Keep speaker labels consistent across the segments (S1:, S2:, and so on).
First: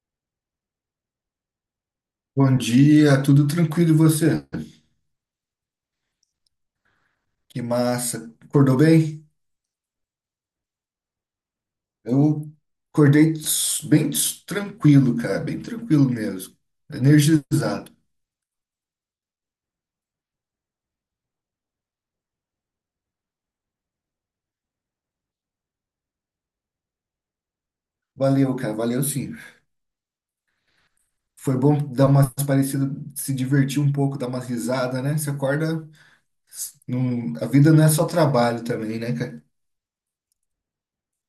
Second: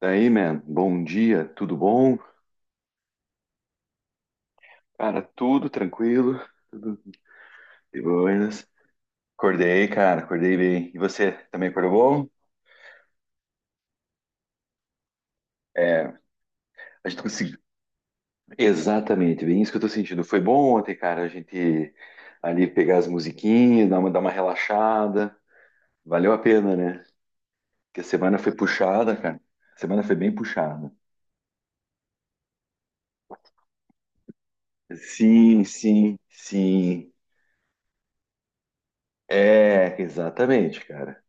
S1: Daí, man, bom dia, tudo bom?
S2: Bom dia, tudo tranquilo e você?
S1: Cara, tudo tranquilo, tudo
S2: Que
S1: de
S2: massa.
S1: boas.
S2: Acordou bem?
S1: Acordei, cara, acordei bem. E você também acordou bom?
S2: Eu acordei bem tranquilo, cara, bem
S1: É,
S2: tranquilo mesmo.
S1: a gente conseguiu.
S2: Energizado.
S1: Exatamente, bem isso que eu tô sentindo. Foi bom ontem, cara, a gente ali pegar as musiquinhas, dar uma relaxada. Valeu a pena, né? Porque a semana foi
S2: Valeu, cara, valeu
S1: puxada,
S2: sim.
S1: cara. A semana foi bem puxada.
S2: Foi bom dar umas parecidas, se divertir um pouco, dar umas risadas, né? Você
S1: Sim,
S2: acorda,
S1: sim, sim.
S2: a vida não é só trabalho também, né, cara?
S1: É, exatamente, cara.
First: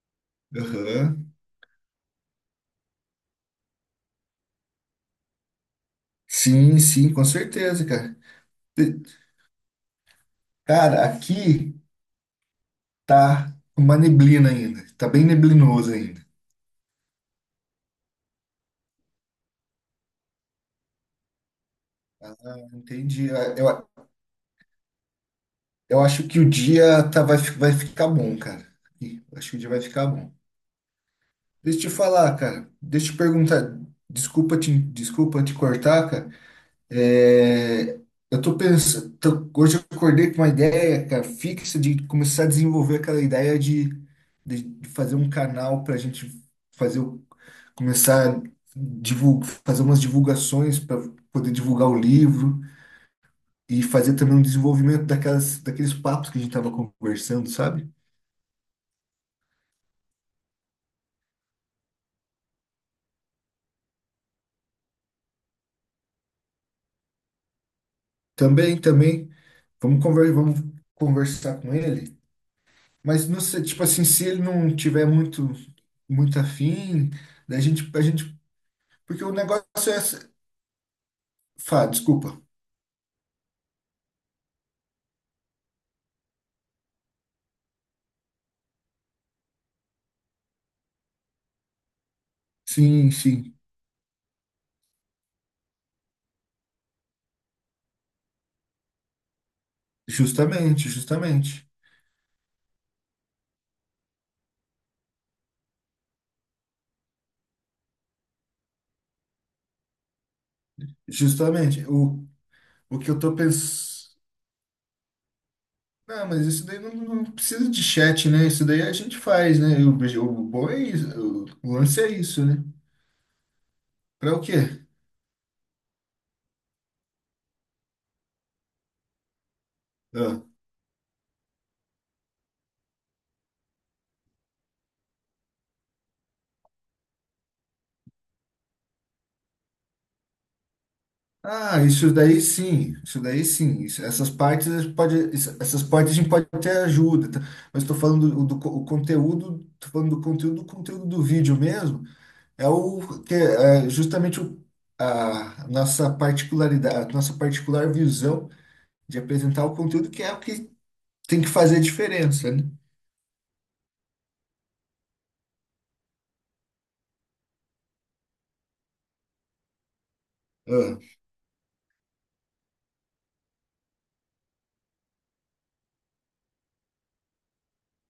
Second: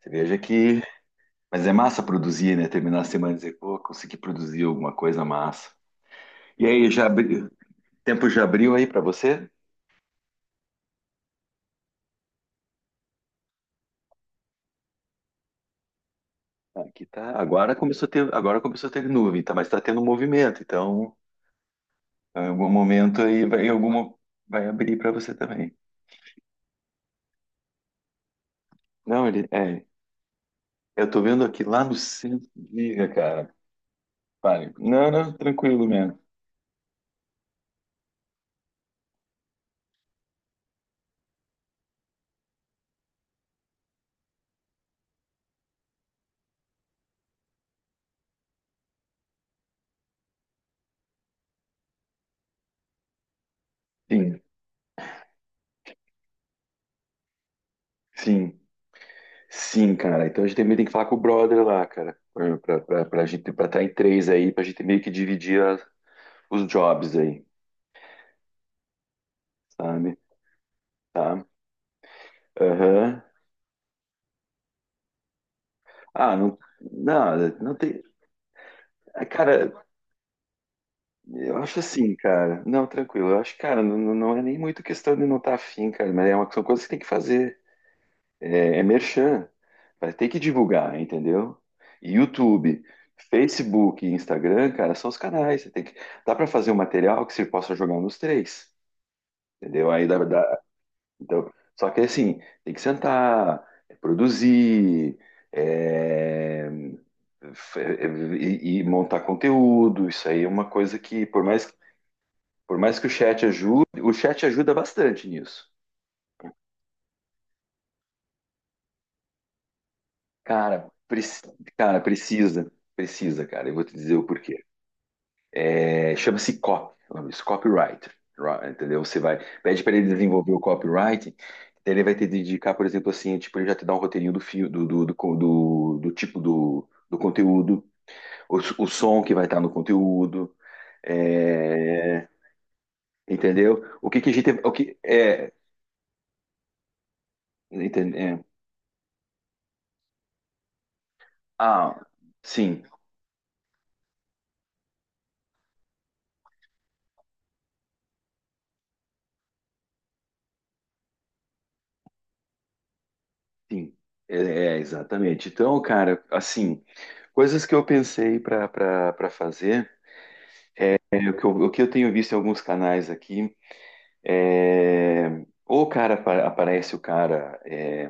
S1: Você veja que
S2: Aham.
S1: mas é massa produzir, né? Terminar a semana e dizer, pô, consegui produzir alguma coisa massa. E
S2: Sim,
S1: aí,
S2: sim, com certeza, cara.
S1: tempo já abriu aí
S2: E,
S1: para você?
S2: Cara, aqui tá uma neblina ainda, tá bem neblinoso ainda.
S1: Ah, aqui tá. Agora começou a ter nuvem, tá? Mas tá tendo movimento, então
S2: Ah,
S1: em algum momento
S2: entendi.
S1: aí vai,
S2: Eu,
S1: em alguma vai abrir para você também.
S2: Eu acho que o dia vai ficar bom, cara. Ih,
S1: Não, ele
S2: acho que o dia vai
S1: é.
S2: ficar bom.
S1: Eu tô vendo aqui
S2: Deixa
S1: lá
S2: eu
S1: no
S2: te falar,
S1: centro.
S2: cara.
S1: Diga,
S2: Deixa eu te
S1: cara.
S2: perguntar. Desculpa
S1: Pare.
S2: te,
S1: Não, não,
S2: desculpa te
S1: tranquilo
S2: cortar,
S1: mesmo.
S2: cara. É, eu tô pensando. Hoje eu acordei com uma ideia, cara, fixa de começar a desenvolver aquela ideia de fazer um canal pra gente fazer, começar a fazer umas divulgações para poder divulgar o livro e fazer também
S1: Sim,
S2: um desenvolvimento daquelas, daqueles papos que a gente tava conversando, sabe?
S1: sim, sim, cara. Então a gente também tem que falar com o brother lá, cara. Pra gente, pra estar em três aí, pra gente meio que dividir os jobs aí,
S2: Também, também. Vamos
S1: sabe?
S2: conver, vamos
S1: Tá?
S2: conversar com ele.
S1: Aham.
S2: Mas não sei, tipo assim, se ele não tiver muito,
S1: Ah,
S2: muito
S1: não,
S2: afim,
S1: não,
S2: da
S1: não
S2: gente, a
S1: tem.
S2: gente, porque
S1: ah,
S2: o negócio
S1: Cara,
S2: é.
S1: eu acho assim,
S2: Desculpa.
S1: cara. Não, tranquilo. Eu acho, cara, não, não, não é nem muito questão de não estar afim, cara, mas é uma, são coisas que tem que fazer. É merchan. Vai ter que divulgar, entendeu? YouTube,
S2: Sim, sim.
S1: Facebook e Instagram, cara, são os canais. Você tem que, dá para fazer um material que você possa jogar nos três, entendeu? Aí dá, dá,
S2: Justamente,
S1: então,
S2: justamente,
S1: só que assim, tem que sentar, produzir, é, f- é, e montar conteúdo. Isso aí é uma coisa que, por mais,
S2: justamente. O,
S1: por mais
S2: o
S1: que
S2: que
S1: o
S2: eu tô
S1: chat ajude,
S2: pensando.
S1: o chat ajuda bastante nisso.
S2: Não, mas isso daí não, não precisa de chat, né? Isso daí a gente faz, né? O bom é
S1: Cara,
S2: isso. O
S1: cara,
S2: lance é isso, né?
S1: precisa, cara. Eu vou te dizer o
S2: Pra o quê?
S1: porquê. É, chama-se copy, o nome disso, copyright, entendeu? Você vai, pede para ele
S2: Ah.
S1: desenvolver o copyright, daí ele vai ter de indicar, por exemplo, assim, tipo, ele já te dá um roteirinho do fio, do tipo do conteúdo, o, o som que vai estar no conteúdo,
S2: Ah, isso
S1: é,
S2: daí sim, isso daí sim.
S1: entendeu? O que que
S2: Essas
S1: a gente, o
S2: partes
S1: que,
S2: pode,
S1: é,
S2: essas partes a gente pode ter ajuda, tá? Mas estou
S1: entende,
S2: falando do o conteúdo, tô falando do conteúdo, o conteúdo do vídeo
S1: ah,
S2: mesmo, é
S1: sim,
S2: o que é justamente a nossa particularidade, a nossa particular visão de apresentar o conteúdo, que é o que tem que fazer a diferença, né?
S1: sim, é, exatamente. Então, cara, assim, coisas que eu pensei para fazer,
S2: Ah,
S1: e o que eu, o que eu tenho visto em alguns canais aqui é. Ou o cara aparece, o cara é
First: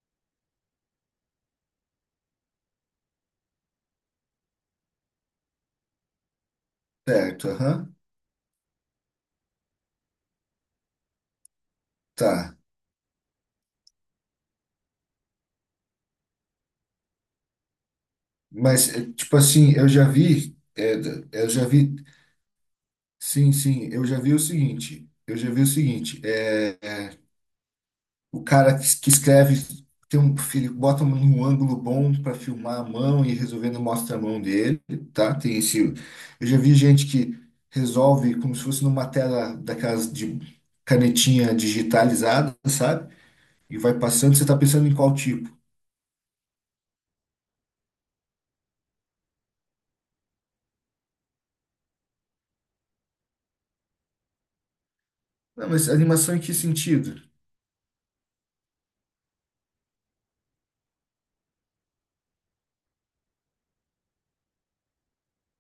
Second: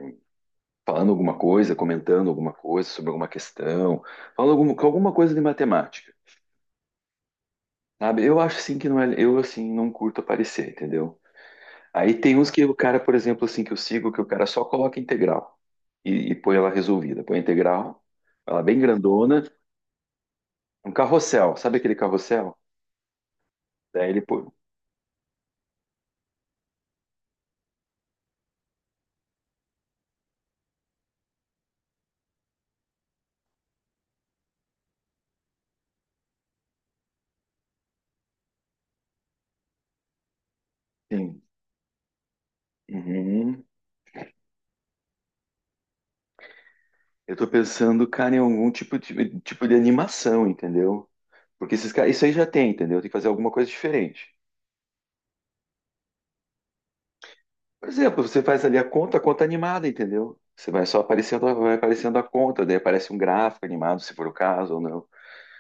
S1: falando alguma coisa, comentando alguma coisa sobre alguma questão, falando alguma coisa de matemática,
S2: certo, aham,
S1: sabe? Eu acho assim que não é, eu assim não curto aparecer, entendeu? Aí tem uns
S2: tá.
S1: que o cara, por exemplo, assim que eu sigo, que o cara só coloca integral e põe ela resolvida, põe a integral, ela bem
S2: Mas é, tipo
S1: grandona,
S2: assim, eu já vi,
S1: um
S2: é, d- eu
S1: carrossel,
S2: já
S1: sabe aquele
S2: vi,
S1: carrossel?
S2: sim, sim, eu
S1: Daí
S2: já
S1: ele
S2: vi o
S1: põe,
S2: seguinte, eu já vi o seguinte. O cara que escreve tem um filho, bota num ângulo bom para filmar a mão e resolvendo mostra a mão dele, tá? Tem esse. Eu já vi gente que resolve como se fosse numa tela daquelas de
S1: sim.
S2: canetinha digitalizada, sabe?
S1: Uhum.
S2: E vai passando, você tá pensando em qual tipo?
S1: Eu tô pensando, cara, em algum tipo de animação, entendeu? Porque esses caras, isso aí já tem, entendeu? Tem que fazer alguma coisa diferente.
S2: Não, mas animação em que sentido?
S1: Por exemplo, você faz ali a conta animada, entendeu? Você vai só aparecendo, vai aparecendo a conta, daí aparece um gráfico animado, se for o caso, ou não.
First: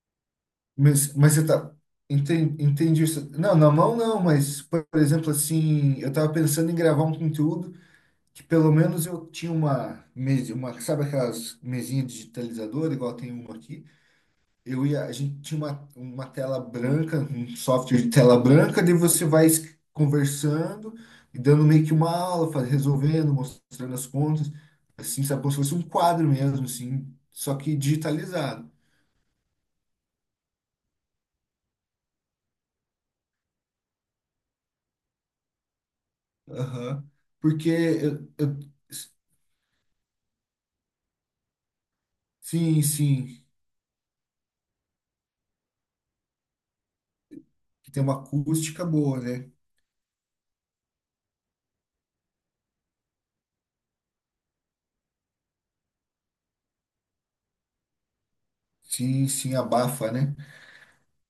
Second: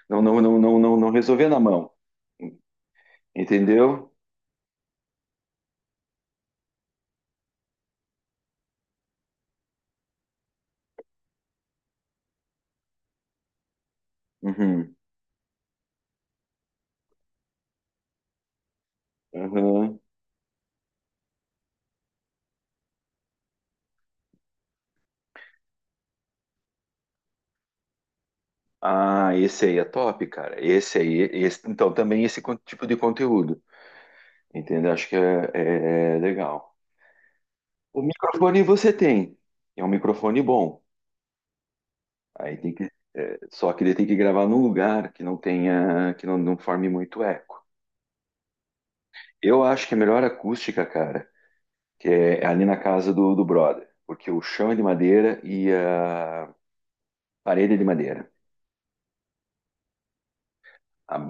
S1: Não, não, não, não, não, não
S2: Mas você
S1: resolver na
S2: tá.
S1: mão.
S2: Entendi, entendi isso. Não, na mão
S1: Entendeu?
S2: não, mas, por exemplo, assim, eu tava pensando em gravar um conteúdo que pelo menos eu tinha uma mesa, sabe aquelas mesinhas digitalizadoras, igual tem uma aqui? Eu
S1: Uhum.
S2: ia, a gente tinha uma tela branca, um software de tela branca, daí você vai
S1: Uhum.
S2: conversando e dando meio que uma aula, faz resolvendo, mostrando as contas, assim, sabe, como se fosse um quadro mesmo, assim, só que digitalizado.
S1: Ah, esse aí é top, cara. Esse aí, então, também esse tipo de conteúdo. Entendeu? Acho que é legal.
S2: Aham. Porque
S1: O
S2: eu, eu-.
S1: microfone você tem. É um microfone bom. Aí tem
S2: Sim,
S1: que,
S2: sim,
S1: só que ele tem que gravar num lugar que não tenha, que não forme muito eco.
S2: que tem uma acústica boa, né?
S1: Eu acho que a melhor acústica, cara, que é ali na casa do brother, porque o chão é de madeira e a parede é de madeira,
S2: Sim, sim, abafa, né?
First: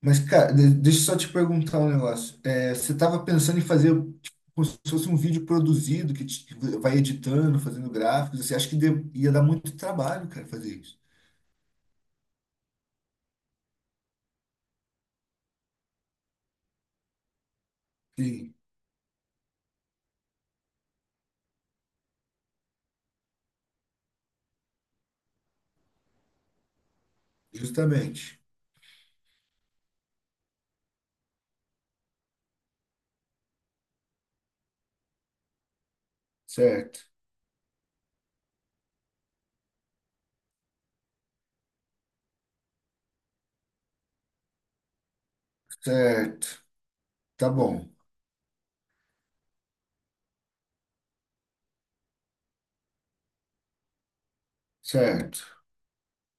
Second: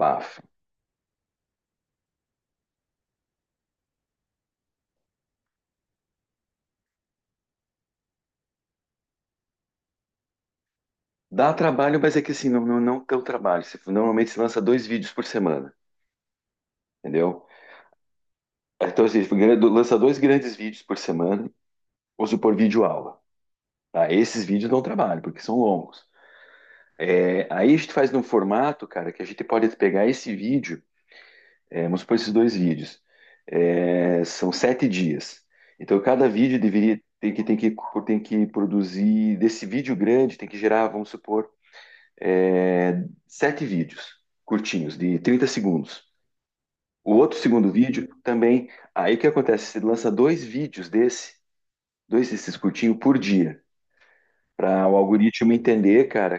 S2: Mas, cara, deixa eu só te perguntar um negócio. É, você estava pensando em fazer tipo, como se fosse um vídeo produzido que vai editando, fazendo gráficos. Você acha que ia dar muito trabalho, cara, fazer isso?
S1: Dá trabalho, mas é que assim, não, não, não tão trabalho. Você, normalmente se lança dois vídeos por semana, entendeu?
S2: Sim,
S1: Então, assim, lança dois grandes vídeos por semana, ou supor vídeo aula. Tá? Esses vídeos dão trabalho, porque são longos. É, aí a gente faz num
S2: justamente.
S1: formato, cara, que a gente pode pegar esse vídeo, vamos supor esses dois vídeos, são 7 dias. Então cada vídeo
S2: Certo,
S1: deveria tem que produzir, desse vídeo grande, tem que gerar, vamos supor, sete vídeos curtinhos, de 30 segundos.
S2: certo.
S1: O outro
S2: Tá
S1: segundo
S2: bom,
S1: vídeo também, aí o que acontece? Você lança dois vídeos desse, dois desses curtinhos por dia, para o
S2: certo.
S1: algoritmo entender, cara,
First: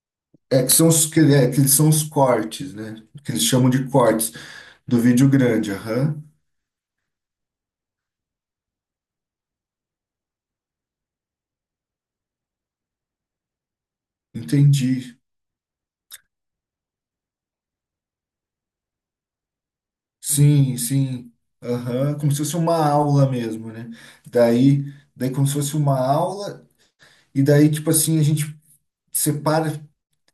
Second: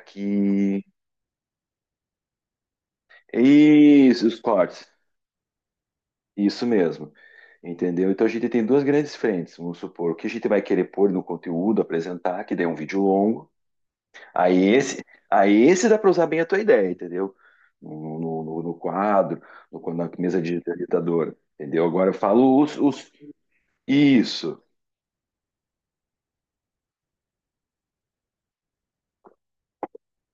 S2: É que
S1: que.
S2: são os cortes, né? Que eles chamam de
S1: Isso,
S2: cortes
S1: os cortes.
S2: do vídeo grande. Aham,
S1: Isso mesmo, entendeu? Então a gente tem duas grandes frentes, vamos supor, o que a gente vai querer pôr no conteúdo, apresentar, que daí é um vídeo longo. Aí esse,
S2: entendi.
S1: aí esse dá para usar bem a tua ideia, entendeu? No quadro, no, na mesa
S2: Sim, sim.
S1: digitalizadora, entendeu? Agora eu
S2: Aham, como se fosse
S1: falo
S2: uma
S1: os.
S2: aula mesmo, né?
S1: Isso,
S2: Daí. Daí, como se fosse uma aula. E daí, tipo assim, a gente separa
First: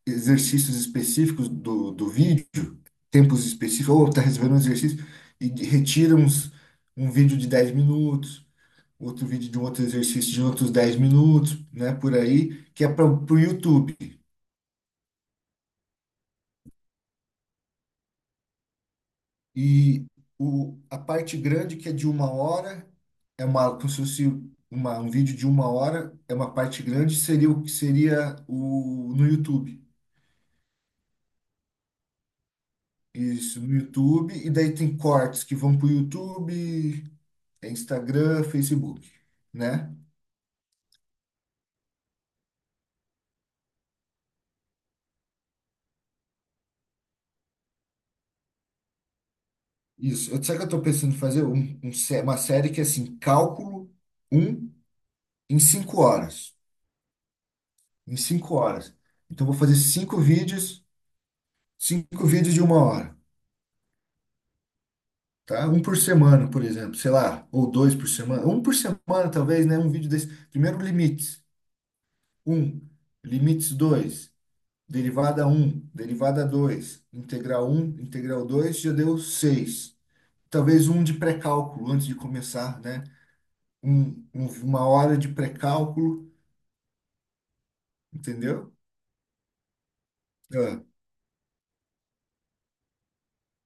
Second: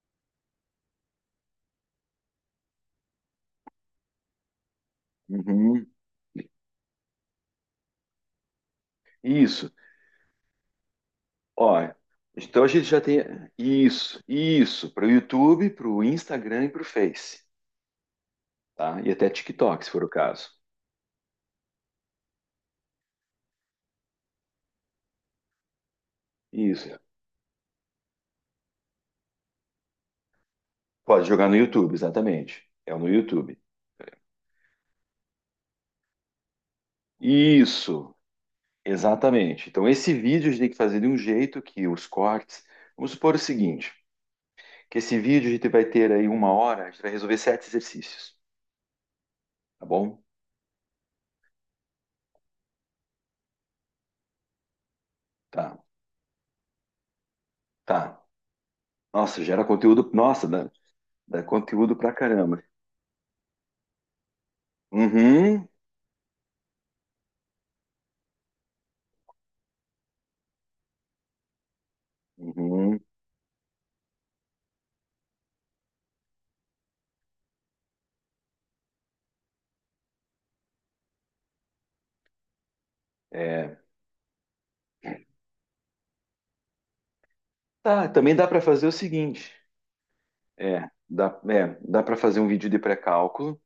S2: exercícios específicos do vídeo, tempos específicos, ou tá resolvendo um exercício, e
S1: uhum,
S2: retira um vídeo de 10 minutos, outro vídeo de um
S1: isso.
S2: outro exercício de outros 10 minutos,
S1: Ó,
S2: né, por
S1: então
S2: aí,
S1: a
S2: que
S1: gente
S2: é
S1: já
S2: para
S1: tem
S2: o YouTube.
S1: isso, para o YouTube, para o Instagram e para o Face, tá? E até TikTok, se for
S2: E
S1: o caso.
S2: a parte grande, que é de uma hora, é uma, como se fosse uma, um vídeo de uma hora, é uma parte
S1: Isso,
S2: grande, seria o que seria o, no YouTube.
S1: pode jogar no YouTube, exatamente. É no YouTube.
S2: Isso, no YouTube, e daí tem cortes que vão pro YouTube, é
S1: Isso,
S2: Instagram, Facebook,
S1: exatamente. Então,
S2: né?
S1: esse vídeo a gente tem que fazer de um jeito que os cortes. Vamos supor o seguinte: que esse vídeo a gente vai ter aí uma hora, a gente vai resolver sete exercícios. Tá bom?
S2: Isso. Eu- Sabe o que eu tô pensando em fazer? Uma série que é assim, cálculo um em
S1: Tá,
S2: 5 horas. Em
S1: tá.
S2: 5 horas.
S1: Nossa,
S2: Então eu vou
S1: gera
S2: fazer
S1: conteúdo. Nossa, dá, dá conteúdo pra
S2: cinco vídeos de
S1: caramba.
S2: uma hora,
S1: Uhum,
S2: tá? Um por semana, por exemplo, sei lá, ou dois por semana. Um por semana, talvez, né? Um vídeo desse. Primeiro, limites. Um.
S1: uhum.
S2: Limites dois, derivada um, derivada 2, integral um, integral 2, já deu 6. Talvez um de pré-cálculo antes de começar, né?
S1: É.
S2: Uma hora de pré-cálculo,
S1: Tá, também dá para
S2: entendeu?
S1: fazer o seguinte:
S2: Ah,
S1: dá para fazer um vídeo de pré-cálculo.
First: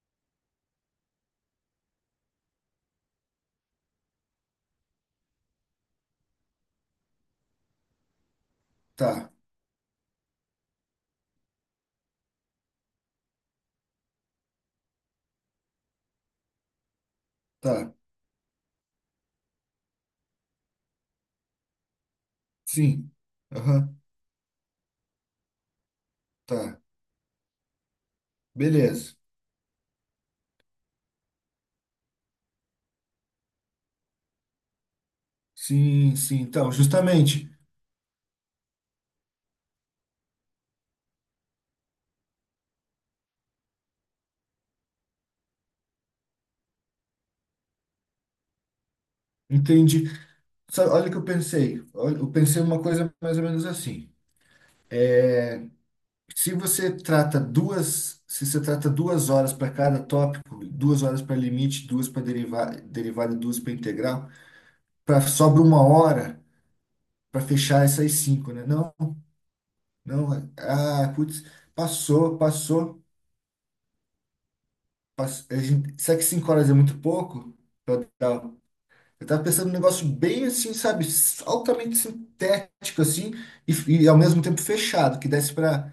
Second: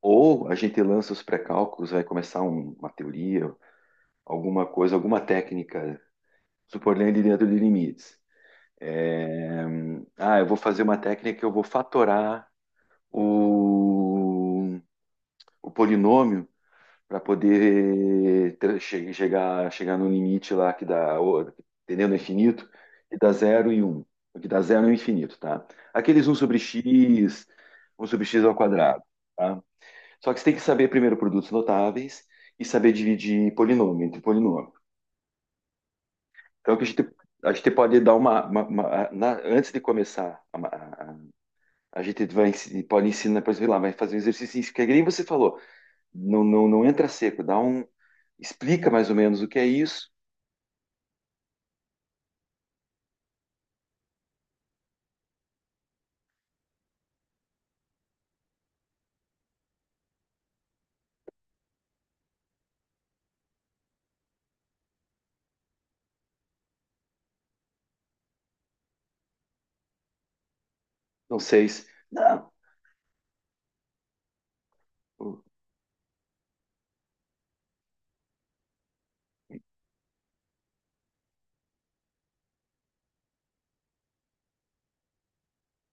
S1: Ou a gente lança os pré-cálculos, vai começar uma teoria, alguma coisa, alguma técnica, supor ele dentro de limites.
S2: tá,
S1: É, eu vou fazer uma técnica que eu vou fatorar o, o polinômio para
S2: tá,
S1: poder chegar no limite lá que dá, entendeu? No infinito,
S2: sim,
S1: que dá zero e
S2: aham,
S1: um, que dá zero e um infinito, tá? Aqueles
S2: tá,
S1: um sobre x ao quadrado,
S2: beleza.
S1: tá? Só que você tem que saber primeiro produtos notáveis e saber dividir polinômio entre polinômio.
S2: Sim, sim, então,
S1: Então, que a gente,
S2: justamente,
S1: a gente pode dar antes de começar, a- a gente vai, pode ensinar, por exemplo, lá, vai fazer um exercício, que é que nem você falou, não, não, não entra seco, dá um. Explica mais ou menos o que é
S2: entendi.
S1: isso.
S2: Sabe, olha o que eu pensei, olha, eu pensei uma coisa mais ou menos assim. Se você trata 2 horas para cada tópico, 2 horas para limite, duas para derivar, derivada, e duas para integral, sobra uma hora para fechar essas cinco, né? Não, não, ah,
S1: Não
S2: putz,
S1: sei se.
S2: passou,
S1: Não.
S2: passou, passou. Será que 5 horas é muito pouco? Eu tava eu tava pensando num negócio bem assim, sabe, altamente sintético assim, e ao mesmo tempo fechado, que desse para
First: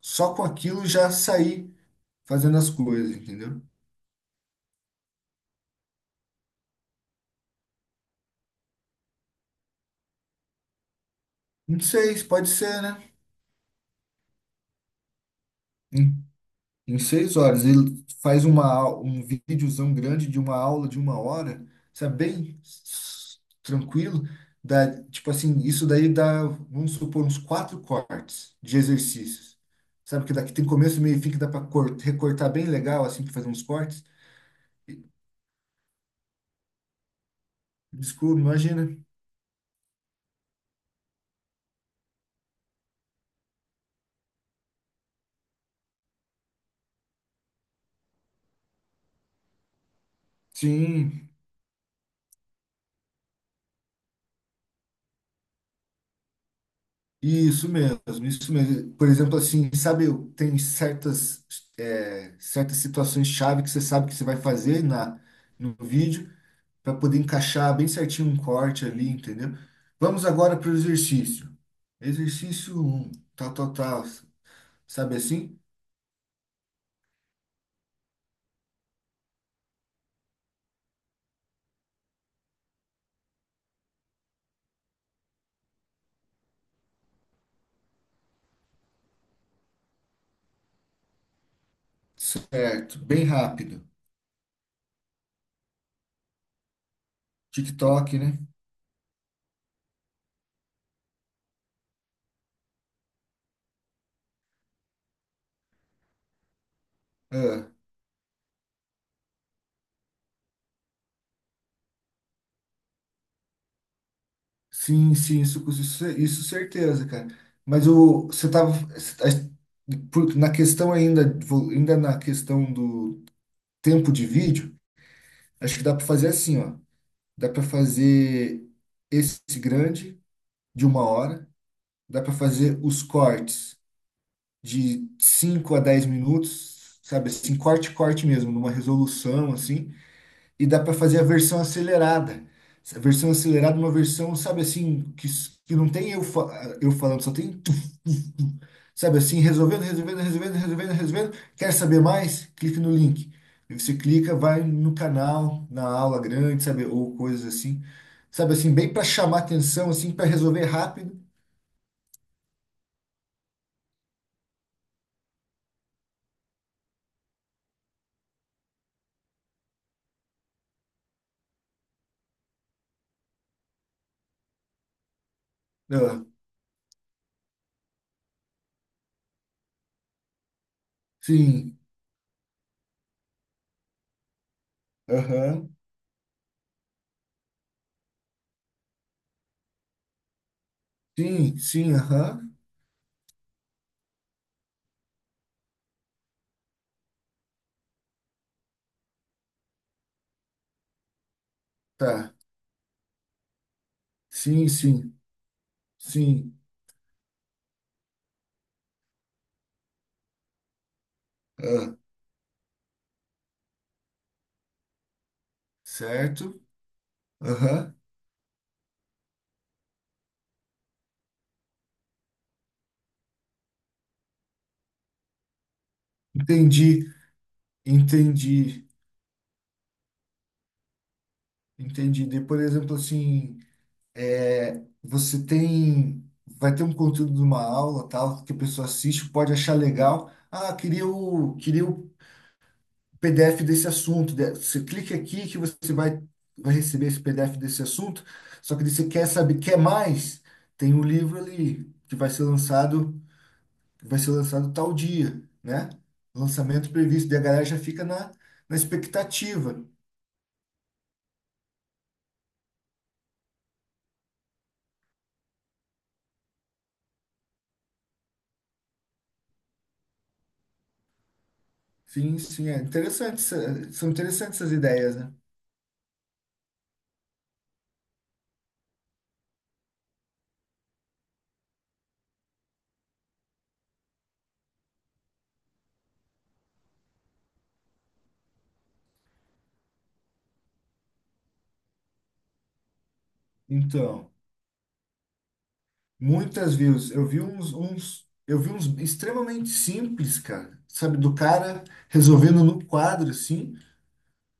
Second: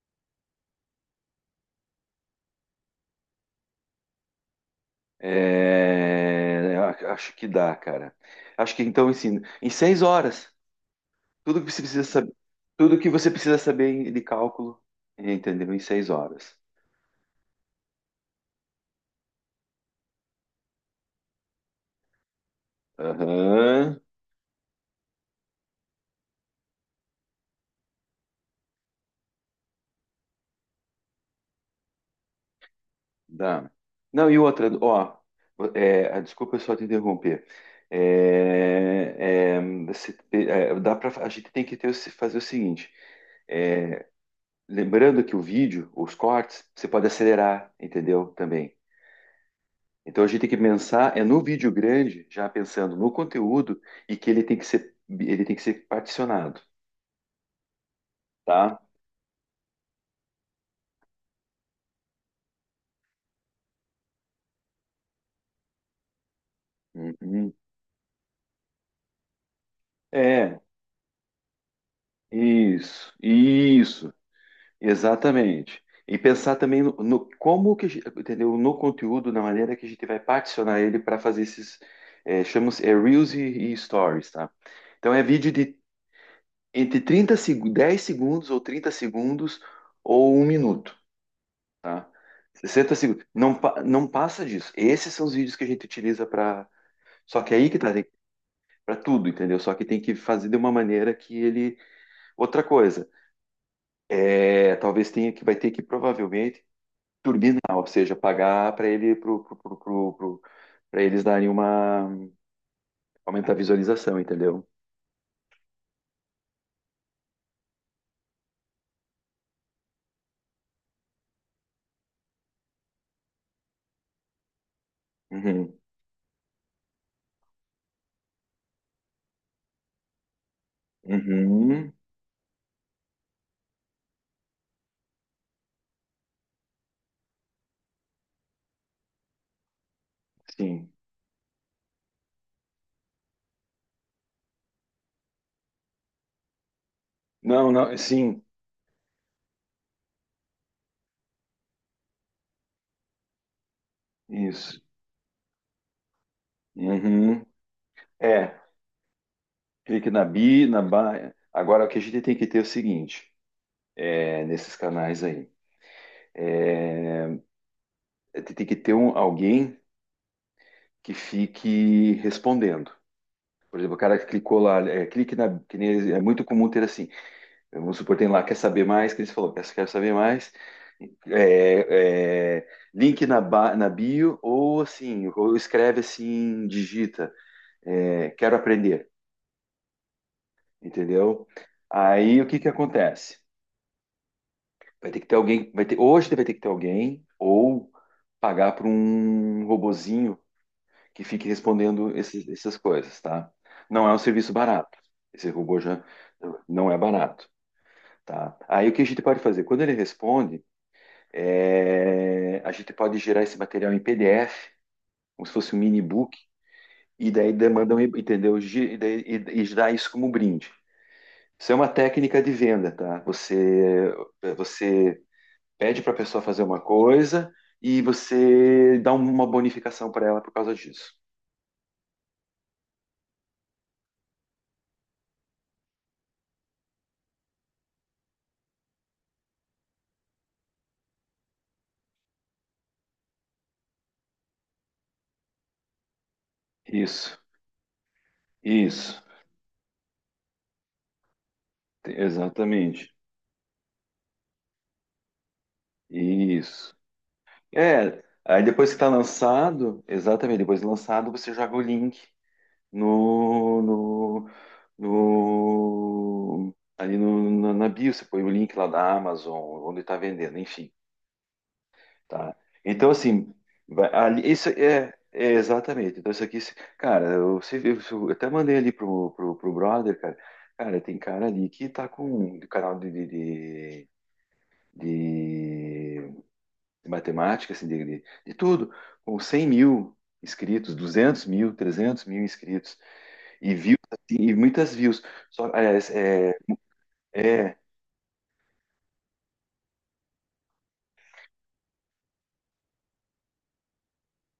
S2: só com aquilo já sair fazendo as coisas, entendeu?
S1: É, acho que dá, cara. Acho que então ensina. Em 6 horas, tudo que você
S2: Em
S1: precisa
S2: seis,
S1: saber,
S2: pode ser,
S1: tudo que
S2: né?
S1: você precisa saber de cálculo, entendeu? Em seis
S2: Em,
S1: horas.
S2: em 6 horas. Ele faz um videozão grande de uma aula de uma hora, sabe? Bem
S1: Aham.
S2: tranquilo. Dá, tipo assim, isso daí dá, vamos supor, uns quatro cortes de exercícios. Sabe que daqui tem começo, meio e fim que dá para recortar bem legal, assim, para fazer uns
S1: Dá.
S2: cortes.
S1: Não, e outra, ó, desculpa só te interromper.
S2: Desculpa, imagina.
S1: Dá pra, a gente tem que ter, o se- fazer o seguinte: é, lembrando que o vídeo, os cortes, você pode acelerar, entendeu? Também. Então a gente tem que pensar é
S2: Sim,
S1: no vídeo grande, já pensando no conteúdo e que ele tem que ser particionado,
S2: isso mesmo, isso
S1: tá?
S2: mesmo. Por exemplo, assim, sabe, tem certas situações chave que você sabe que você vai fazer no vídeo para poder
S1: Uhum.
S2: encaixar bem certinho um corte ali, entendeu? Vamos agora
S1: É,
S2: para o exercício. Exercício um,
S1: isso,
S2: tal, tal, tal.
S1: isso.
S2: Sabe assim?
S1: Exatamente. E pensar também no como que, entendeu? No conteúdo, na maneira que a gente vai particionar ele para fazer esses, chamamos, Reels e Stories, tá? Então é vídeo de entre 30 seg 10 segundos ou 30 segundos ou um minuto, tá? 60
S2: Certo,
S1: segundos.
S2: bem
S1: Não,
S2: rápido.
S1: não passa disso. Esses são os vídeos que a gente utiliza para. Só que é aí que tá,
S2: TikTok, né?
S1: para tudo, entendeu? Só que tem que fazer de uma maneira que ele. Outra coisa, talvez tenha que, vai ter que provavelmente turbinar,
S2: Ah.
S1: ou seja, pagar para ele pra eles darem uma aumentar a visualização, entendeu?
S2: Sim, sim, isso certeza, cara. Mas você tava na questão ainda, ainda na questão do tempo de vídeo,
S1: Uhum.
S2: acho que dá para fazer assim, ó. Dá para fazer esse grande de uma hora,
S1: Uhum.
S2: dá para fazer os cortes de 5 a 10 minutos, sabe? Assim, corte, corte mesmo, numa resolução assim. E dá
S1: Sim.
S2: para fazer a versão acelerada. A versão acelerada, é uma versão, sabe assim, que não tem eu, eu falando, só tem
S1: Não,
S2: tu,
S1: não,
S2: tu,
S1: sim.
S2: tu. Sabe assim, resolvendo, resolvendo, resolvendo, resolvendo, resolvendo. Quer saber mais? Clique no link. Aí você clica, vai
S1: Isso.
S2: no canal, na aula grande, sabe, ou coisas
S1: Uhum.
S2: assim. Sabe
S1: É,
S2: assim, bem para chamar atenção,
S1: clique
S2: assim,
S1: na
S2: para resolver
S1: bi, na
S2: rápido.
S1: ba. Agora o que a gente tem que ter é o seguinte, nesses canais aí, tem que ter um, alguém que fique respondendo. Por exemplo, o cara que clicou lá, clique na, que nem, é
S2: Ah,
S1: muito comum ter assim, vamos supor, tem lá, quer saber mais? Que eles falou, quer saber mais?
S2: sim,
S1: É, é, link na bio, ou assim, ou
S2: aham,
S1: escreve assim, digita, quero aprender, entendeu?
S2: sim, sim,
S1: Aí o
S2: aham,
S1: que que acontece? Vai ter que ter alguém, vai ter, hoje vai ter que ter alguém, ou pagar para um robozinho que fique respondendo
S2: tá,
S1: esses, essas coisas, tá? Não é um serviço
S2: sim,
S1: barato.
S2: sim,
S1: Esse robô já
S2: sim,
S1: não é barato, tá? Aí o que a gente pode fazer? Quando ele responde,
S2: ah,
S1: é, a gente pode gerar esse material em PDF, como se fosse um mini book,
S2: certo,
S1: e daí
S2: aham.
S1: demandam, entendeu? E daí, e dá isso como brinde. Isso é uma técnica de venda, tá? Você pede para a pessoa fazer uma
S2: Entendi,
S1: coisa e
S2: entendi,
S1: você dá um, uma bonificação para ela por causa disso.
S2: entendi. De, por exemplo, assim, é, você tem, vai ter um conteúdo de uma aula, tal, que a pessoa assiste, pode achar legal. Ah, queria o PDF desse assunto. Você clica aqui que você vai receber esse
S1: Isso,
S2: PDF desse assunto. Só que daí você
S1: isso,
S2: quer saber, quer mais? Tem um livro ali que vai ser
S1: exatamente,
S2: lançado, que vai ser lançado tal dia, né? Lançamento
S1: isso.
S2: previsto. Daí a galera já fica
S1: É,
S2: na,
S1: aí
S2: na
S1: depois que está
S2: expectativa.
S1: lançado, exatamente, depois de lançado, você joga o link no, no, no ali no, na, na bio, você põe o link lá da Amazon, onde está vendendo, enfim,
S2: Sim,
S1: tá?
S2: sim, é
S1: Então,
S2: interessante,
S1: assim,
S2: são
S1: ali,
S2: interessantes
S1: isso
S2: essas
S1: é,
S2: ideias, né?
S1: exatamente. Então, isso aqui, se- cara, eu, se- eu, se- eu até mandei ali pro brother, cara, cara, tem cara ali que tá com o canal de de matemática, assim, de tudo, com 100 mil inscritos, 200 mil, 300 mil inscritos, e views,
S2: Então,
S1: assim, e muitas views. Só, aliás, é,
S2: muitas views. Eu vi
S1: é,
S2: uns extremamente simples, cara. Sabe, do cara resolvendo no quadro, assim,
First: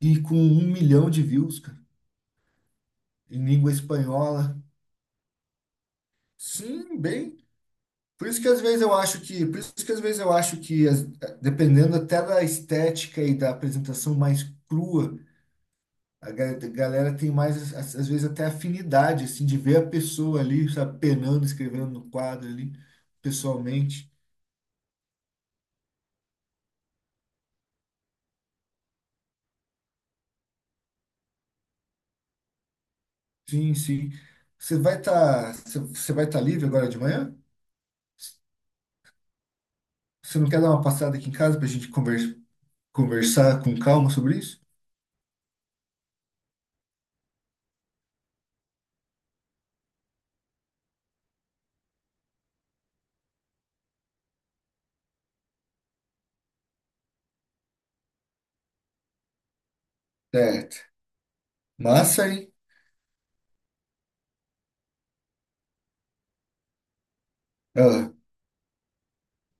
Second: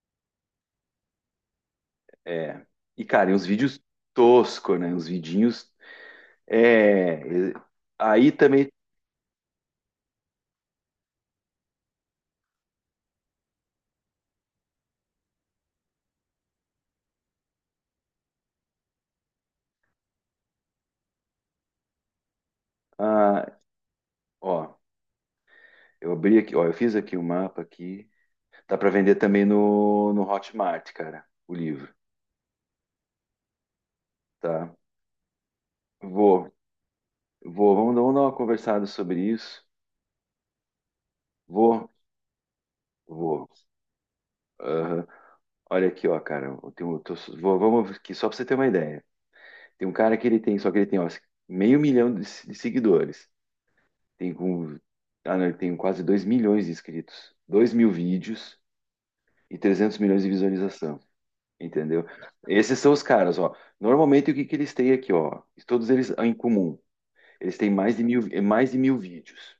S2: e com 1 milhão de views, cara,
S1: é. E, cara, e
S2: em
S1: uns
S2: língua
S1: vídeos
S2: espanhola.
S1: tosco, né? Uns vidinhos.
S2: Sim,
S1: É.
S2: bem.
S1: e-
S2: Por
S1: Aí
S2: isso que às
S1: também.
S2: vezes eu acho que, por isso que às vezes eu acho que, dependendo até da estética e da apresentação mais crua. A galera tem mais, às vezes, até afinidade, assim, de ver a pessoa ali, sabe, penando, escrevendo no quadro ali,
S1: ah,
S2: pessoalmente.
S1: Ó, eu abri aqui, ó, eu fiz aqui o mapa aqui. Dá pra vender também no Hotmart, cara, o livro,
S2: Sim, sim.
S1: tá?
S2: Você vai estar
S1: Vou,
S2: livre agora de manhã?
S1: vamos dar uma conversada sobre isso.
S2: Você não quer dar uma passada aqui em casa pra
S1: Vou,
S2: gente
S1: vou.
S2: conversar com calma sobre isso?
S1: Aham. Olha aqui, ó, cara, eu tenho, vou, vamos aqui, só pra você ter uma ideia. Tem um cara que ele tem, só que ele tem, ó, meio milhão de, se- de seguidores. Tem, com, não, ele tem quase 2 milhões de inscritos. 2 mil vídeos e 300 milhões de
S2: Certo.
S1: visualização. Entendeu?
S2: Massa, hein?
S1: Esses são os caras, ó. Normalmente, o que, que eles têm aqui, ó? Todos eles em comum. Eles têm
S2: Ah,
S1: mais de 1.000 vídeos,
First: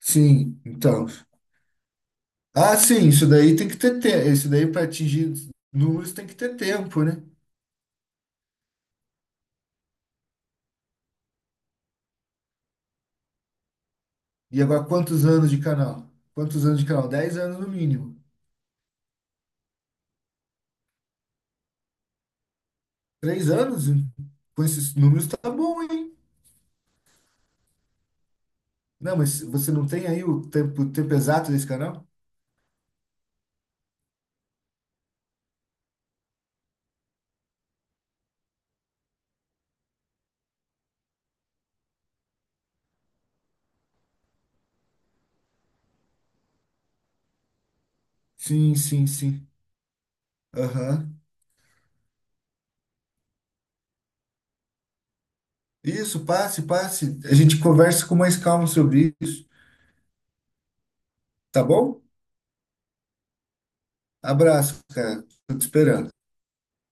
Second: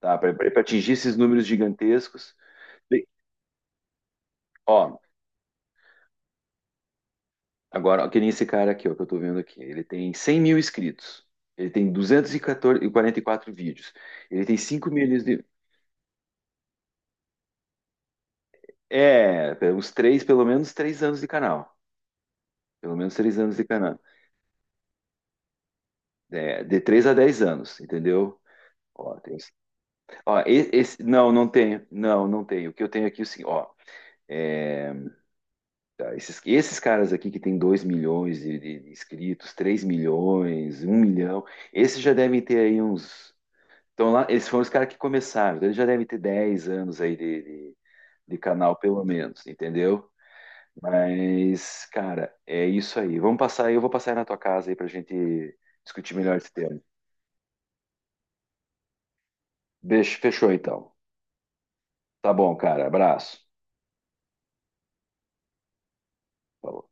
S1: tá? Para
S2: sim,
S1: atingir
S2: então.
S1: esses números gigantescos.
S2: Ah,
S1: Bem,
S2: sim, isso daí tem que ter tempo. Isso daí
S1: ó,
S2: para atingir números tem que ter tempo, né?
S1: agora, ó, que nem esse cara aqui, ó, que eu tô vendo aqui. Ele tem 100 mil inscritos. Ele tem duzentos e quarenta e quatro vídeos. Ele tem
S2: E agora,
S1: 5 milhões
S2: quantos
S1: de,
S2: anos de canal? Quantos anos de canal? 10 anos no mínimo.
S1: é, uns três, pelo menos 3 anos de canal. Pelo menos três
S2: Três
S1: anos de
S2: anos
S1: canal.
S2: com esses números tá bom, hein?
S1: É, de 3 a 10 anos, entendeu?
S2: Não,
S1: Ó, tem,
S2: mas você não tem aí o tempo
S1: não, não
S2: exato desse
S1: tenho.
S2: canal?
S1: Não, não tenho. O que eu tenho aqui, assim, ó. é, tá, esses caras aqui que tem 2 milhões de inscritos, 3 milhões, um milhão, esses já devem ter aí uns. Então lá, esses foram os caras que começaram, então eles já devem ter 10 anos aí de
S2: Sim,
S1: canal, pelo
S2: sim,
S1: menos,
S2: sim.
S1: entendeu?
S2: Aham.
S1: Mas, cara, é isso aí. Vamos passar aí, eu vou passar aí na tua casa aí pra gente discutir
S2: Isso,
S1: melhor esse
S2: passe,
S1: tema.
S2: passe. A gente conversa com mais calma sobre isso,
S1: Beijo, fechou então.
S2: tá bom?
S1: Tá bom, cara. Abraço.
S2: Abraço, cara. Tô te esperando.
S1: Falou.